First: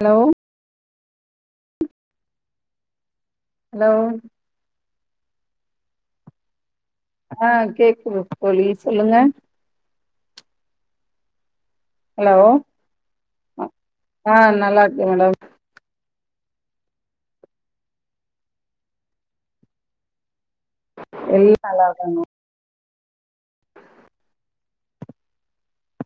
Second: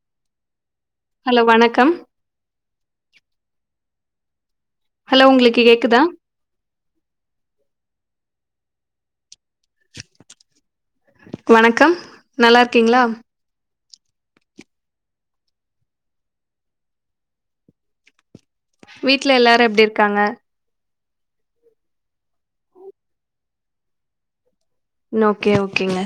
Hello hello வணக்கம் hello hello உங்களுக்கு கேக்குதா ஆ கேக்குது தோழி சொல்லுங்க [unintelligible] வணக்கம் ஹலோ நல்லா இருக்கீங்களா ஆ நல்லா இருக்க மேடம் வீட்ல எல்லாரு எப்டி இருக்காங்க எல்லா நல்லா இருக்காங்க ஓகே ஓகேங்க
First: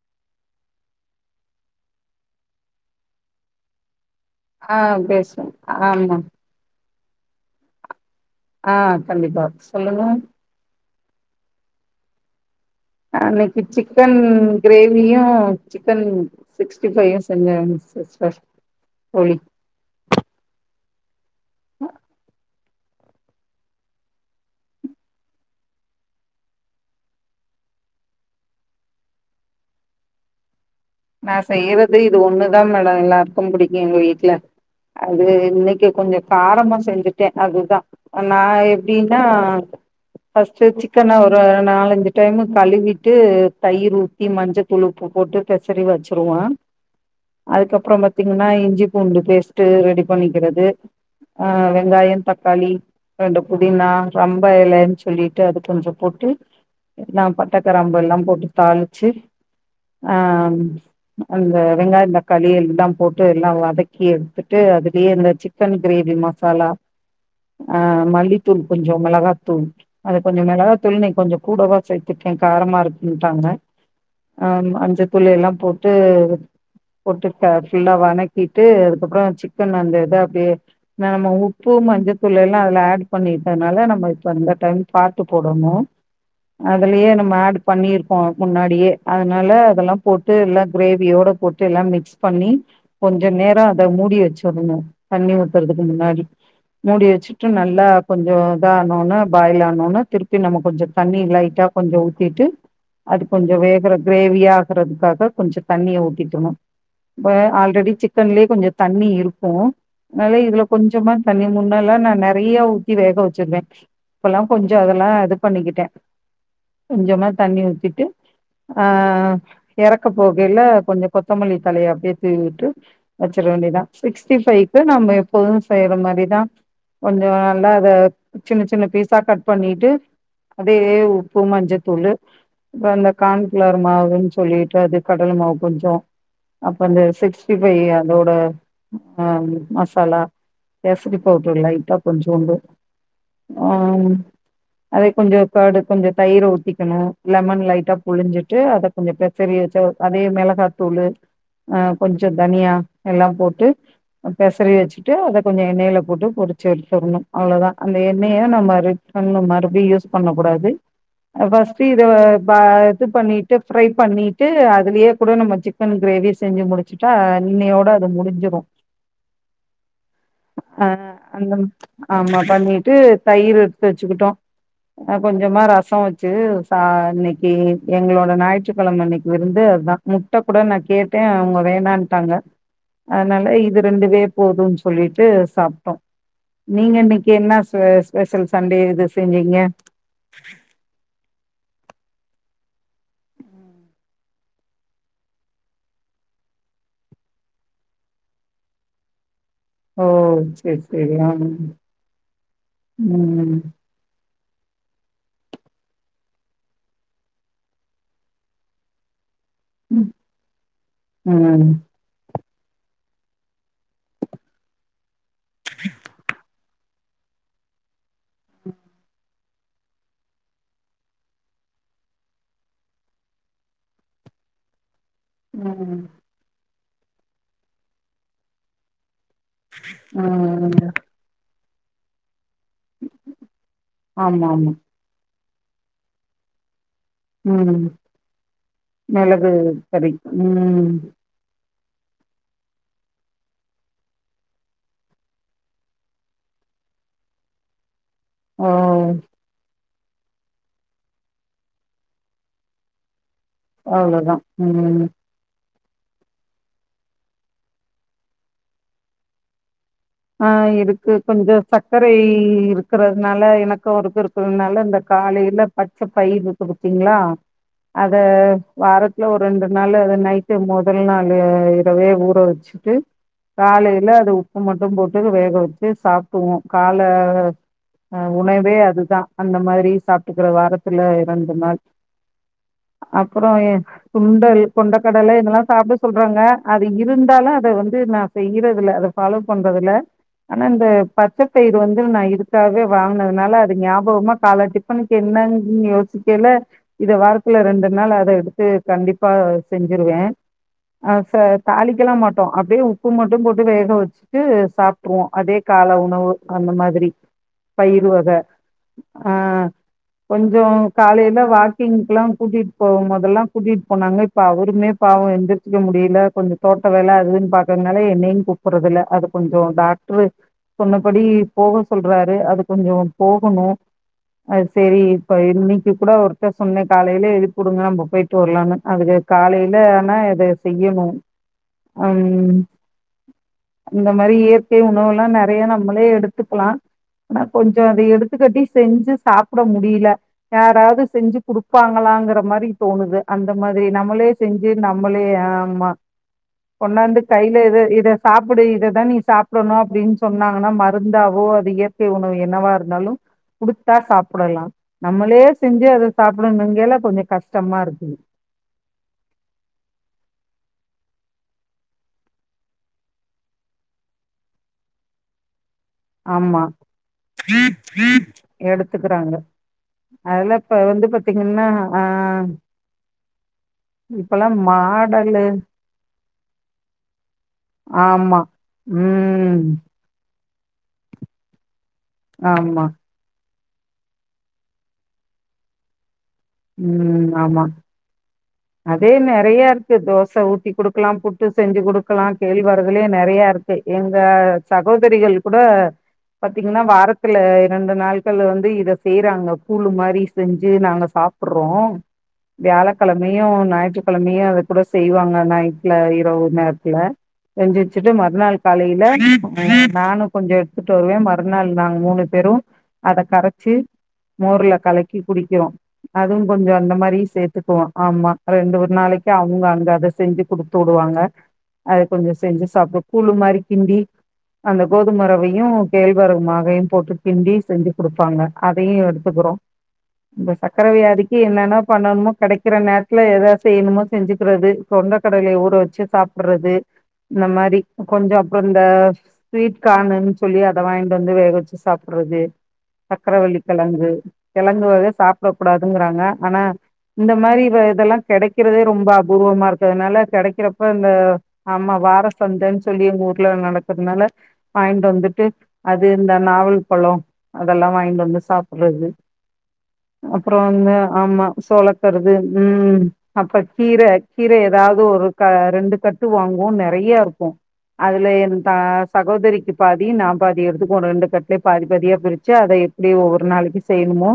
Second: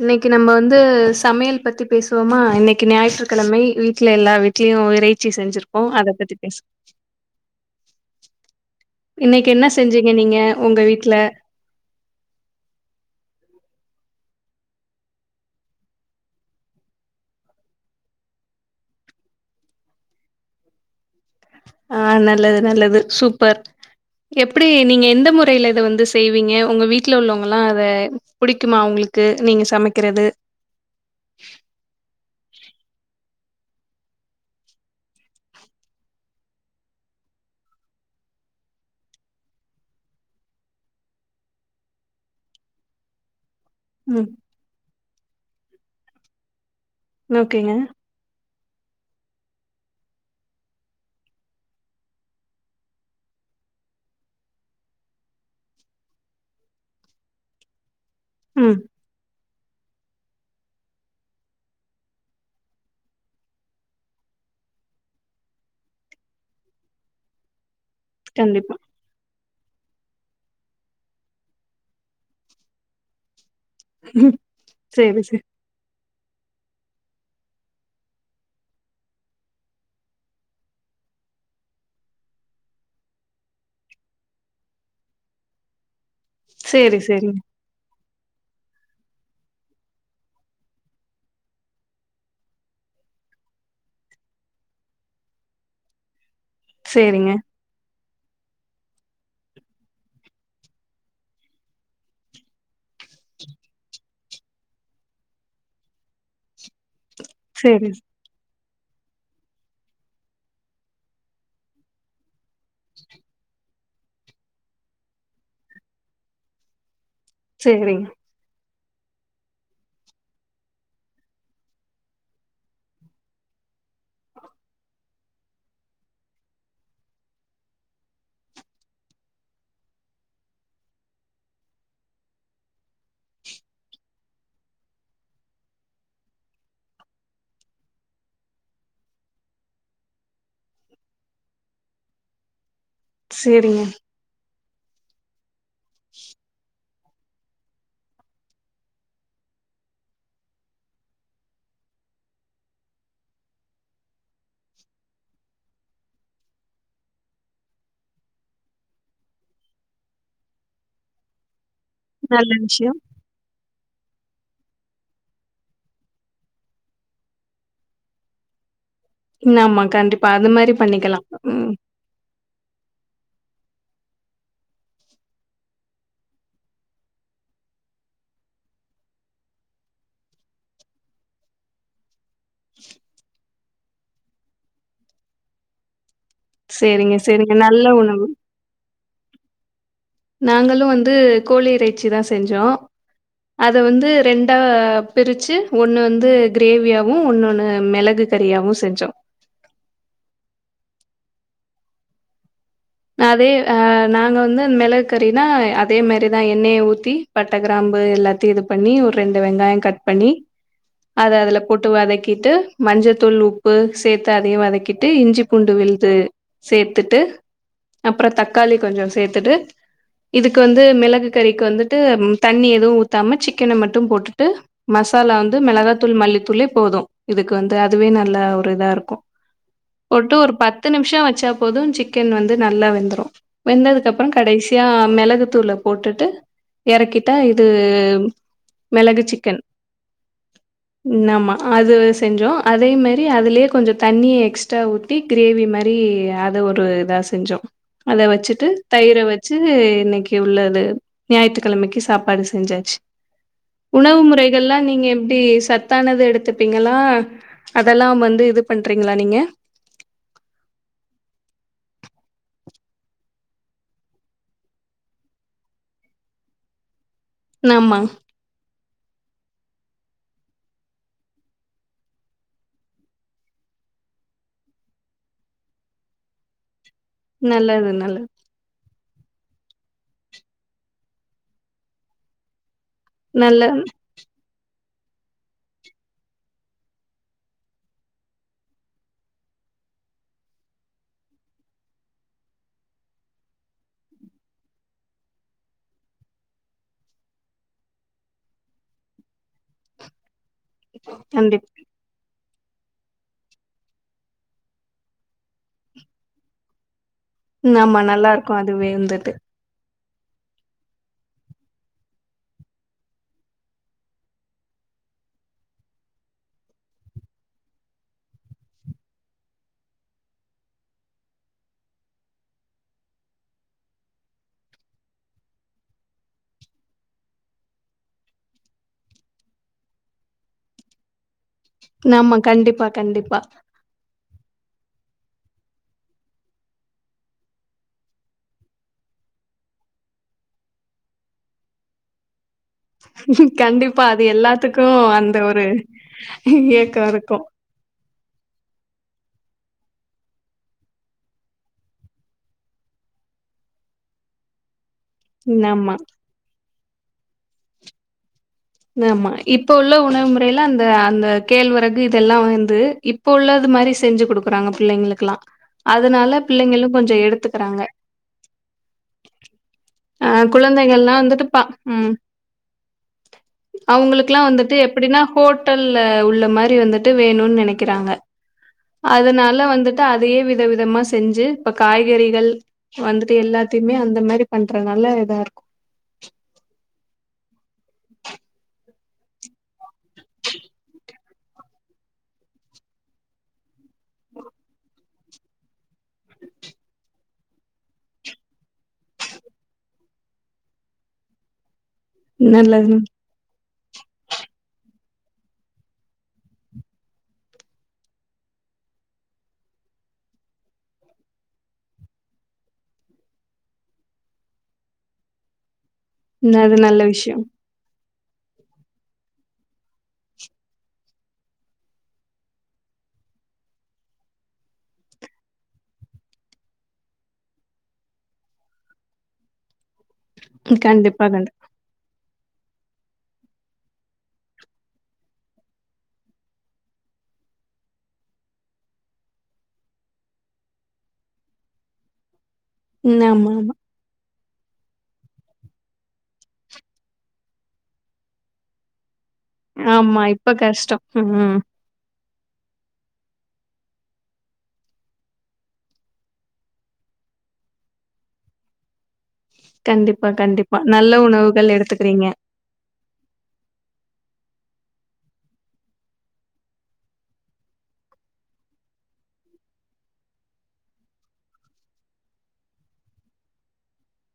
இன்னிக்கு நம்ம வந்து சமையல் பத்தி பேசுவோமா இன்னிக்கு ஞாயிற்றுக்கிழமை வீட்ல எல்லா ஆ வீட்லயு இறைச்சி பேசுவோ செஞ்சிருக்கே அத ஆமா பத்தி பேச [inaudible] ஆ கண்டிப்பா இன்னிக்கு என்ன சொல்லுங்க செஞ்சீங்க நீங்க உங்க வீட் ட்ல இன்னிக்கு சிக்கன் கிரேவியும் சிக்கன் சிக்ஸ்டிபையும் செஞ்சேன் சிஸ்டர் ஆ நல்லது நல்லது சூப்பர் எப்டி நீங்க எந்த முறைலிய இத வந்து செய்வீங்க உங்க வீட்ல உள்ளவங்கலா அத புடிக்குமா உங்களுக்கு நீங்க சமைக்கிறது நா செய்யறது இது ஒண்ணுதா மேடம் எல்லார்கு புடிக்கும் எங்க வீட்ல அது இன்னிக்கு கொஞ்ச காரமா செஞ்சுட்ட அதுதா நா எப்டின்னா பஸ்ட் சிக்கன ஒரு நாலஞ்சு டைமு கழுவிட்டு தயிர் ஊத்தி ம் மஞ்ச தூளூ [unintelligible] சரி வச்சிருவா ஓகேங்க அதுக்கபுறம் பாத்தீங்கன்னா இஞ்சி பூண்டு பேஸ்டு ரெடி பண்ணிகிறது ஹ வெங்காயம் தக்காளி ரெண்டு புதினா ரொம்ப எலனு சொல்லிட்டு அத கொஞ்ச போட்டு எல்லா பட்ட கிராம்பு லா போட்டு ம் தாளிச்சு ஹ அந்த வெங்காயம் தக்காளி எல்லாம் போட்டு எல்லாம் வதக்கி எடுத்துட்டு அதுலயே இந்த சிக்கன் கிரேவி மசாலா ஆஹ் மல்லித்தூள் கண்டிப்பா கொஞ்சம் மிளகா தூள் அது கொஞ்ச மிளகா தூள் நீ கொஞ்சம் கூடவா சேர்த்துட்டேன் காரமா இருக்குட்டாங்க ம் ஆஹ் மஞ்ச சேரி தூள் சேரி எல்லா போட்டு போட்டு ஃபுல்லா வனக்கிட்டு அதுக்கப்புறம் சிக்கன் அந்த இது அப்டியே நம்ம உப்பு மஞ்ச தூள் எல்லா அதுல ஆட் பண்ணிட்டனால நம்ம இப்ப இந்த டைம் பாத்து போடணு சேரி அதுலயே நம்ம சேரிங்க ஆட் பண்ணிருக்கோ முன்னாடியே அதனால அதெல்லாம் போட்டு எல்லாம் கிரேவியோட போட்டு எல்லா மிக்ஸ் பண்ணி கொஞ்ச நேரம் அத மூடி வெச்சுடனு தண்ணி ஊத்துறதுக்கு முன்னாடி மூடி சேரிங்க வெச்சுட்டு நல்லா கொஞ்ச இதா பாயில் ஆனோனே திருப்பி நம்ம கொஞ்ச தண்ணி லைட்டா கொஞ்ச ஊத்திட்டு அது கொஞ்சம் வேகறது கிரேவியாக்கறதுக்காக ப்ப கொஞ்சம் தண்ணியை உத்திகினும் சேரி ஆல்ரெடி சிக்கன்லயே கொஞ்சம் தண்ணி இருக்கும் அதனால இதுல கொஞ்சமா தண்ணி முன்ன எல்லாம் நான் நிறைய ஊத்தி வேக வச்சிருவேன் இப்பல்லாம் கொஞ்சம் அதெல்லாம் இது பண்ணிக்கிட்டேன் கொஞ்சமா தண்ணி ஊத்திட்டு சேரிங்க ஆஹ் இறக்க போகையில் கொஞ்சம் கொத்தமல்லி தலையை அப்படியே தூவிட்டு வச்சிட வேண்டியதான் சிக்ஸ்டி ஃபைவ்கு நம்ம எப்போதும் செய்யிற மாதிரி தான் கொஞ்சம் நல்லா அதை சின்ன சின்ன பீஸாக கட் பண்ணிட்டு அதே உப்பு மஞ்சத்தூள் அப்புறம் அந்த கார்ன்ஃளர் மாவுன்னு சொல்லிட்டு அது கடலை மாவு கொஞ்சம் அப்ப அந்த சிக்ஸ்டிை் பைவ் அதோட மசாலா கேசரி பவுடர் லைட்டா கொஞ்சம் உண்டு சரிங்க அதை கொஞ்சம் அதோட கொஞ்சம் தயிரை ஊத்திக்கணும் லெமன் லைட்டா புழஞ்சிட்டு அதை கொஞ்சம் பே செரி வச்ச அதே மிளகாத்தூள் கொஞ்சம் தனியா எல்லாம் போட்டு பெசறி வச்சுட்டு அதை கொஞ்சம் எண்ணெயில போட்டு பொரிச்சு எடுத்துக்கணும் அவ்வளோதான் அந்த எண்ணெயை நம்ம மறுபடியும் யூஸ் பண்ணக்கூடாது பஸ்ட் இத நல்ல விஷயம். இது பண்ணிட்டு ஃப்ரை பண்ணிட்டு அதுலயே கூட நம்ம சிக்கன் கிரேவி செஞ்சு முடிச்சுட்டா இன்னையோட அது முடிஞ்சிரும் ம் ஆமா கண்டிப்பா அது மாதிரி பண்ணிக்கலாம் அந்த உம் ஆமா பண்ணிட்டு தயிர் எடுத்து வச்சுக்கிட்டோம் கொஞ்சமா ரசம் வச்சு ச இன்னைக்கு எங்களோட நா ங்கட்கிழமை அன்னைக்கு விருந்து அதுதான் முட்டை கூட நான் கேட்டேன் அவங்க வேண்டான்ட்டாங்க அதனால இது ரெண்டு போதும்ன்னு சொல்லிட்டு சாப்பிட்டோம் நீங்க சேரிங்க இன்னைக்கு சேரிங்க. என்ன நல்ல உணவு. ஸ்பெஷல் சண்டே இது செஞ்சீங்க வச்சி தான் செஞ்சோம் அத வந்து ரெண்டா பிரிச்சு ஒண்ணு வந்து கிரேவியாவும் ஒண்ணு ஒண்ணு மிளகு கறியாவும் செஞ்சோம் ஓ சரி சரி ஆஹ அதே அஹ நாங்க வந்து மிளகு கறினா அதே மாரிதான் எண்ணெய ஊத்தி பட்டை கிராம்பு எல்லாத்தையும் இது பண்ணி ஒரு ரெண் டு வெங்காயம் கட் ம் பண்ணி அதஅதுல ம் போட்டு வதக்கி கிட்டு மஞ்சள்த்தூள் உப்பு சேர்த்து அதையும் வதக்கிட்டு விட்டு இஞ்சி பூண்டு விழுது சே பத்துட்டு அப்புறம் தக்காளி கொஞ்சம் சேர்த்துட்டு இதுக்கு வந்து மிளகு கறிக்கு வந்துட்டு தண்ணி எதுவும் ஊத்தாம சிக்கன மட்டும் போட்டுட்டு மசாலா வந்து மிளகா ம் தூள் மல்லித்தூளே போது இதுக்கு வந்து அதுவே நல்ல ஒரு இதா இருக்கு போட்டு ஒரு பத்து நிமிஷம் வச்சா போதும் சிக்கன் வந்து நல்லா வெந்துரு வெந்ததுக்கு அப்புறோ ஆமா ஆமா கடைசியா மிளகு தூள போட்டுட்டு எறக்கிட்டா இது ம் மெளகு மிளகு சிக்கன் கறி ம் ம் ஆமா அது செஞ்சோ அதே மாரி அதுலயே கொஞ்ச தண்ணிய எக்ஸ்ட்ரா ஊத்தி கிரேவி மாரி அத ஒரு இதா செஞ்சோ அத வச்சிட்டு ஓ தயிர வச்சு இன்னைக்கு உள்ளது ஞாயிற்றுக்கிழமைக்கு சாப்பாடு செஞ்சாச்சு உணவு அவ்ளோதா முறைகள்ல்லா ம் நீங்க எப்டி சத் தானது எடுத்துப்பீங்களா அதெல்லாம் வந்து இது பண்றீங்களா நீங்க ஆஹ் இருக்கு கொஞ்ச சக்கரை இருக்கறதுனால எனக்கு அவருக்கு இருக்கறதுனால இந்த காலையில பச்ச பயிறு இருக்கு பாத்தீங்களா ஆமா அத வாரத்துல ஒரு ரெண்டு நாள் அது நைட்டு மொதல் நாள் இரவே ஊற வச்சுட்டு காலையில அது உப்பு மட்டு போட்டு வேக வச்சு சாப்புடுவோ கால நல்லது நல்லது. உணவே அதுதா அந்த மாரி சாப்பிட்டுக்கிற வாரத்துல ரண்டு நாள் அப்பற நல்ல ஏ சுண்டல் கொண்டைக்கடலை இதெல்லா சாப்பட சொல்றாங்க அது இருந்தாலு அத வந்து நா செய்யறதுல்ல அத ஃபாலோ பண்றதுல ஆனா இந்த பச்சபயிறு வந்து நா இதுக்காகவே வாங்குனதுனால அது ஞாபகமா கால டிஃபனுக்கு என்னங்னு யோசிக்கல இத வாரத்துல ரெண்டு நாள் அத எடுத்து கண்டிப்பா செஞ்சிருவே ஆஹ் ச கண்டிப் தாளிக்கலா மாட் டோ அப்படியே உப்பு மட்டும் போட்டு வேக வெச்சு வந்து சாப்பிட்ருவோம் அதே கால உணவு அந்த மாதிரி நாமா பயிர் நல்லா இருக்கும் அதுவே வந்துட்டு கொஞ்சம் காலையில வாக்கிங்க்குல்லாம் கூட்டிட்டு போகும் போதெல்லாம் கூட்டிட்டு போனாங்க இப்ப அவருமே பாவம் எந்திரிச்சிக்க முடியல கொஞ்சம் தோட்ட வேலை அதுன்னு பாக்குறதனால என்னையும் கூப்பறதுயில்ல அது கொஞ்சம் டாக்டரு சொன்னபடி போக சொல்றாரு அது கொஞ்சம் போகணும் அது சேரி இப்ப இன்னைக்கு கூட ஒருத்தர் சொன்னேன் காலையில எழுப்புடுங்க நம்ம போயிட்டு வரலானு அதுக்கு காலையில ஆனா இத செய்யணும் ஆமா கண்டிப்பா கண்டிப்பா அந்த மாரி இயற்கை உணவு எல்லாம் நெறைய நம்மளே எடுத்துக்கலாம். ஆனா கொஞ்சம் அதை எடுத்துக்கட்டி செஞ்சு சாப்பிட முடியல யாராவது செஞ்சு குடுப்பாங்களாங்கிற மாரி தோணுது அந்த மாதிரி கண்டிப்பா அது நம்மளே செஞ்சு எல்லாத்துக்கும் நம்மளே அந்த ஒரு ஆமா இயக்கம் கொண்டாந்து இருக்கும். கையில எத இத சாப்பிடு இதைதான் நீ சாப்பிடணும் அப்படின்னு சொன்னாங்கன்னா மருந்தாவோ அது இயற்கை உணவு என்னவா இருந்தாலும் குடுத்தா சாப்பிடலாம் நம்மளே செஞ்சு ஆமா. அதை சாப்பிடணும் எல்லாம் கொஞ்சம் கஷ்டமா இருக்குது ஆமாம் இப்ப உள்ள உணவு முறையில அந்த அந்த கேழ்வரகு இதெல்லாம் வந்து இப்ப உள்ளது மாதிரி செஞ்சு குடுக்குறாங்க பிள்ளைங்களுக்கலாம் ஆமா எடுத்துக்கறாங்க. ஆ அதுல இப்ப வந்து குழந்தைகள்லா வந்துட்டு பா பாத்தீங்கன்னா ஆஹ் அவங்களுக்குல்லாம் வந்துட்டு எப்படின்னா ஹோட்டல்ல உள்ள மாரி வந்துட்டு வேணும்னு நெனைக்கிறாங்க ஆமா. ம். அதனால வந்துட்டு அத விதவிதமாக செஞ்சு ப காய்கறிகள் ஆமா. வந்துட்டு எல்லா துமே அந்த மாரி பண்றனால இதா இருக்கு உம் ஆமா அதே நறைய தோசை ஊத்தி குடுக்கலாம் பு ட்டு செஞ்சு கொடுக்கலா கேள்வர்களே நிறைய இருக்கு எங்க சகோதரிகள் கூட பாத்தீங்கன்னா வாரத்துல இரண்டு நாட்கள் வந்து இத செய்யறாங்க கூழு மாரி செஞ்சு நாங்க சாப்பிடுறோ நல்லது ஞாயிற்றுக்கிழமையையு அத கூட செய்வாங்க நைட்டுல இருரவுது நேரத்துல செஞ்சு வச்சுட்டு மறுநாள் காலையில நானு கொஞ்சோ எடுத்துட்டு வருவ மறுநாள் நாங்க மூணு பேரு அத கரைச்சி மோர்ல கலக்கி குடிக்கிறோ அதுவு கொஞ்சோ அது அந்த நல்ல மாரியு விஷயோ சேர்த்துக்குவோ ஆமா ரெண்டு ஒரு நாளைக்கு அவங்க அங்க அத செஞ்சு குடுத்து விடுவாங்க அத கொஞ்சோ செஞ்சு சாப்பிடு கூழு மாதிரி கிண்டி அந்த கோதுமறவையு கேழ்வரகு மாகையு போட்டு கிண்டி செஞ்சு கொடுப்பாங்க அதையு எடுத்துக்கறோ இந்த சக்கர கண்டிப்பா வியாதிக்கு கண்டிப்பா என்னன்ன பண்ணணுமோ கடைக் சில நேரத்துல எதாவ செ ய்யணுமோ செஞ்சுக்கிறது கொண்ட கடயில ஊற வச்சு சாப்பிடுறது இந்த மாரி கொஞ்சோ அப்ரோ இந்த ஸ்வீட் கானுன்னு சொல்லி அத வாங்கிட்டு வந்து வேக வச்சு சாப்பிடறது ம் ஆமா சக்கரவள்ளி ஆமா கிழங்கு கிழங்கு வக சாப்ட கூடாதுங்கறாங்க ஆனா இந்த மாரி வ இதெல்லா கிடைக்கிறதே ரொம்ப உருவமா இருக்ரதுனால ஆமா இப்ப கிடைக்கிறப்ப கஷ்டோ இந்த ம் ஆமா வார வந்தேன்னு சொல்லி எங்க ஊர்ல நடக்கிறதுனால வாங்கிட்டு வந்துட்டு அது இந்த நாவல் பழ அதெல்லா வாங்கிட்டு வந்து சாப்பிடுறது கண்டிப்பா கண்டிப்பா நல்ல உணவுகள் எடுத்துக் றது உம் அப்ப கீர கீர ஏதாவது ஒரு க ரெண்டு கட்டு வாங்குவோ நறைய இருக்கு அதுல என் தா சகோதரிக்கு பாதி நா பாதி எடுத்துக்குவோ ரெண்டு கட்லயே பாதி பாதி பிரிச்சு அத எப்படி ஒவ்வொரு நாளைக்கு செய்யணுமோ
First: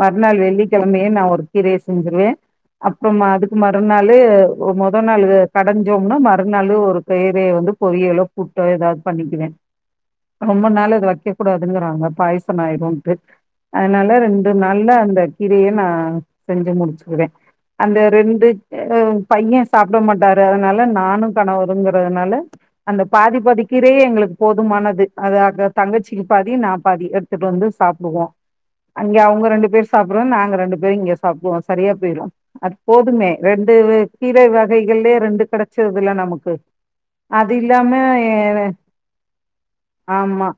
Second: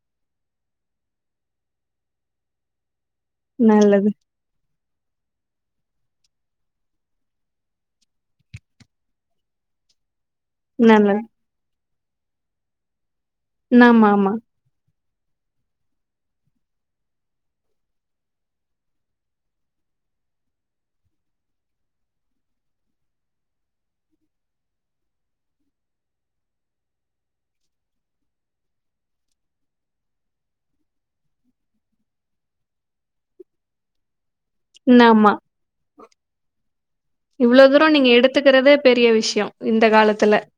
மறுநாள் வெள்ளிக்கிழமையே நா ஒரு கீரைய செஞ்சருவ அப் அப்புறமா அதுக்கு நல்லது, மறுநாலே த நாலு கடைஞ்சோம்னா மறுநள் ஒரு கீரையை வந்து பொரியலோ கூகட்டோ ஏதாவது பண்ணிக்குவேன் ரொம்ப நாள இதை நல்லது. வைக்க கூடாதுங்கிறாங்க பய்சனாய்ரு டெ ஆமா, அனால ஆமா, ரெண்டு நாள்ள அந்த இதயேன்னா செஞ்சு முடிச்சுகுவே அந்த ரெண்டு ஆஹ் பேரு பைய சாப்ட மாட்டாரு அதனால நானு கணவருங்குறதுனால அந்த பாதி பாதி கீரயே எங்களுக்கு போதுமானது அது அக தங்கச்சிக்கு பாதி நா பாதி எடுத்துட்டு வந்து சாப்டுவோ அங்க அவுங்க ரெண்டு பேர் சாப்புறோ நாங்க ரெண்டு பேரு இங்கஸ் சாப்டுவோ சரியா பொய்ரு அது போதுமே ரெண்டு வே கீர வகைகள்லே ஆமா. ரெண்டு கெடச்சிரதுல்ல நமக்கு அது இவ்ளோ இல்லாம தூரம் நீங்க ஏ வெ எடுத்துக்கிறதே பெரிய விஷயம். இந்த காலத்துல. ஆமா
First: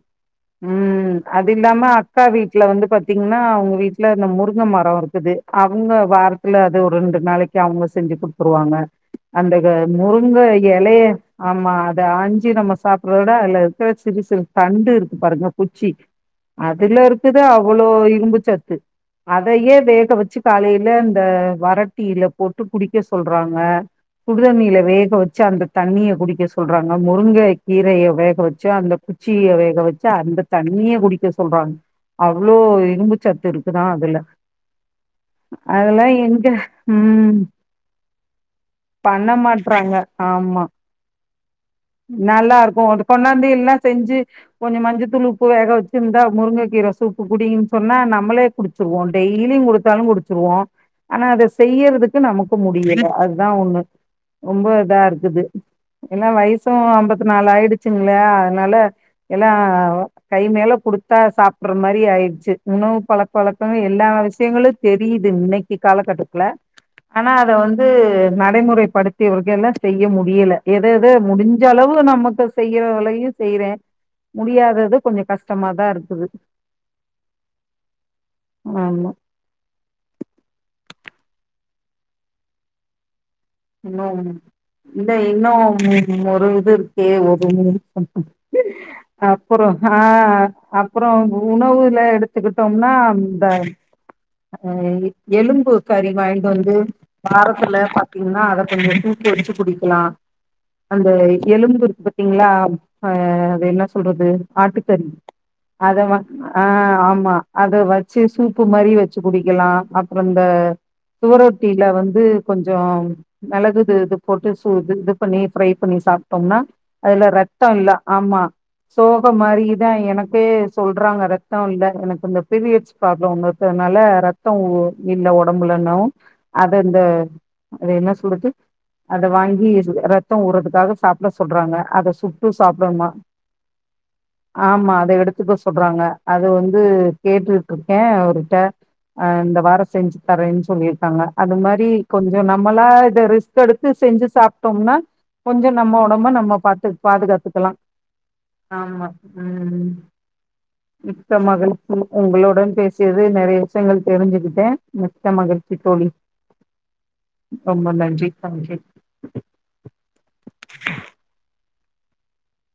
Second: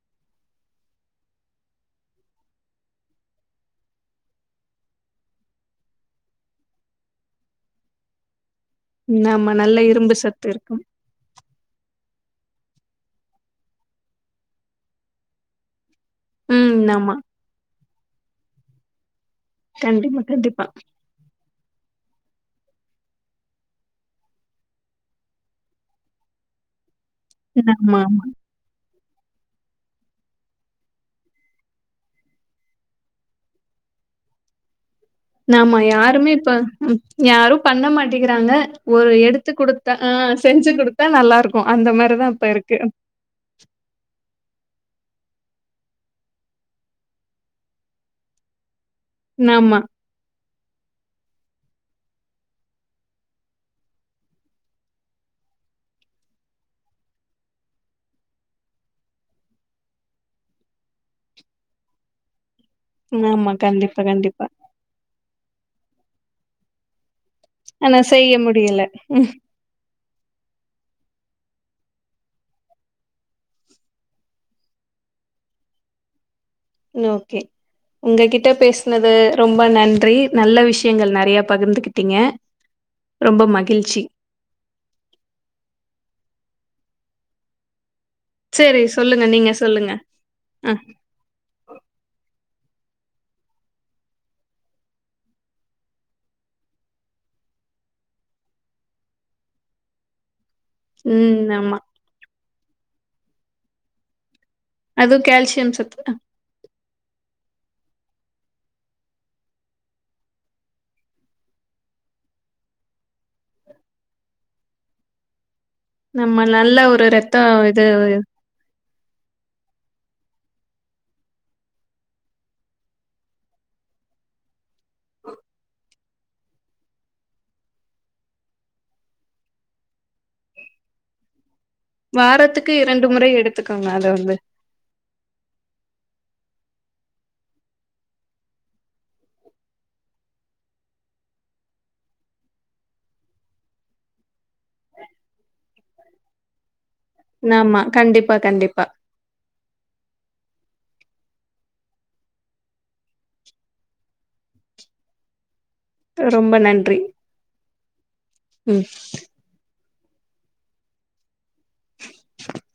உம் அதில்லாம கா வீட்ல வந்து பாத்தீங்ன்னா அவுங்க வீட்ல இந்த முருங்க மரோ இருக்குது அவுங்க வாரத்துல அது ஒரெண்டு நாளைக்கு அவுங்க செஞ்சு குடு துருவாங்க ஆமா அந்த க நல்ல இரும்பு முருங்க சத்து இருக்கும். எலைய ஆமா அத ஆஞ் சி நம்ம சாப்புறவிட அல்ல இருக்க சிறு சிறு தண்டு இருக்கு பாருங்க குச்சி ம் ஆமா. அதுலருக்குது அவ்வளோ இ ம்புச்சத்து அதயே வேக கண்டிப்பா, வச்சு கண்டிப்பா. காலேல இந்த வர டீ லப் போட்டு குடிக்க சொல்றாங்க சுடுதண்ணில வேகவச்சு அந்த தண்ணிய குடிக்க சொல்றா ங்க முருங்கை ஆமா, கீரைய ஆமா. வேக வச்சு அந்த கு ச்சிய வேக வச்சு அந்த தண்ணிய குடிக்க சொல்றாங்க அவ்ளோ இரும்பு சத்து இருக்குதா அதுல நாமா அதெல்லா யாருமே எங்க இப்ப ம் யாரும் பண்ண மாட் டிகுறாங்க ஒரு பண்ண எடுத்து குடுத்தா ஆ செஞ்சு குடுத்தா நல்லாரூ நல்லாருக்கூ அது‌ கொண்னாந்து எல்லா செஞ்சு கொஞ்ச மஞ்சத்தூள் உப்பு வேக வச்சு இந்தா முருங்க கீர சூப்பு குடிங்கன் சொன்னா நம்மளே குடுச் சுர்வோ டெய்லியு ஆமா, குடுத்தாலு குடுச்சுருவோ ஆனா அதஸ் செய்யறதிக்கு நமக்கு முடியல அதா ஒண்ணு ரொம்ப தா இருக்குது எல்லா வைஸ் ஸூ அம்பத்து நால் ஆயிடுச்சுங்ளா அதனால எல்லா கை மேல குடுத்தா சாப்ட்ற மாரி ஆய்ட்ச்சு உணவு பழக்க ஆமா. வழக்கங் கண்டிப்பா, எல்லா கண்டிப்பா. விஷயங்களு தெரியிது இன்னை க் காலகட்டத்ல ஆனா அத வந்து ஆனா செய்ய முடியல. ம் நடைமுறைப்படுத்தியவர்கெல்லா செய்ய முடியல எத எத முடுஞ் சளவு நமக்கு செய்யற் வேலையு செய்றே முடியாதது கொஞ்சொ கஷ்டமாதா இருக்குது ஓகே உங்ககிட்ட ஆமா பேசுனது ரொம்ப நன்றி நல்ல விஷ்யங்கள் ந றையா பகிர்ந்துகிட்டீங்க இன்னும் இந்த இன்னும் ஒரு இது இருக் ஏ ஒரு சரி [unintelligible] சொல்லுங்க. நீங்க அப்பறோ ஹ சொல்லுங்க. அ. அப்றோ உணவுல எடுத் கத்துக்கிட்டோம்னா இந்த எலும்பு கறி வாய்ன்ட்டு வந்து வாரத்தில ப பின்னா அத கொஞ்சோ தூக்கி வச்சு குடிக்கலா அந்த ம். ஆமா. எலும்பிர்க்கு பாத்தீங்ளா ஆ அது என்ன சொல்றது ஆட்டுக்கறி அதுவும் கால்சியம் சத்து. அத அ வந் ஆ ஆமா அத வச்சு சூப்பு மாரி வச்சு குடிக்கலா அப்றோ இந்த சுவரொட்டில வந்து கொஞ் யாம் மெளகிது இது போட்டு ஸ் சூது இது பண்ணீர் ஃபரை பண்ணி நம்ம சாப்டோம்னா நல்ல ஒரு அதுல ரத்தம் ரத்தோ இது இல்ல ஆமா சோக மாரிதான் எனக்கே சொல்றாங்க ரத்தம் இல்ல எனக்கு இந்த பீரியட்ஸ் ப்ராப்ளம் ஒண்ணனால ரத்தம் இல்ல உடம்புலன்னும் அதது இந்த அது என்ன சொல்லரது அதை வாங்கி ரத்தம் ஊறதுக்காக சாப்ட சொல்ற ல்ற அத சுட்டு வாரத்துக்கு சாப்புடநுமா முறை எடுத்துக்கோங்க அத வந்து. ஆமா அத எடுத்துக்க சொல்றாங்க அதை வந்து கேட்டுட்டு இருக்கேன் அவருட்ட இந்த வாரம் செஞ்சு தரேன்னு சொல்லியிருக்காங்க அது மாரி கொஞ்சம் ஞம் நம்மளா இதை ரிஸ்க் எடுத்து செஞ்சு சாப்ட்டோம்னா கொஞ்சம் நம்ம உடம்ப நம்ம பாத்து பாதுகாத்துக்கெலாம் ஆமா. கண்டிப்பா, கண்டிப்பா. ஆமா உம் மிக்க மகிழ்ச்சி உங்களுடன் பேசியது நிறைய விஷயங்கள் தெரிஞ்சுக்கிட்டேன் மிக்க மகிழ்ச்சி தோழி. ரொம்ப நன்றி ரொம்ப நன்றி தாங் ம். யூ [inaudible] [inaudible]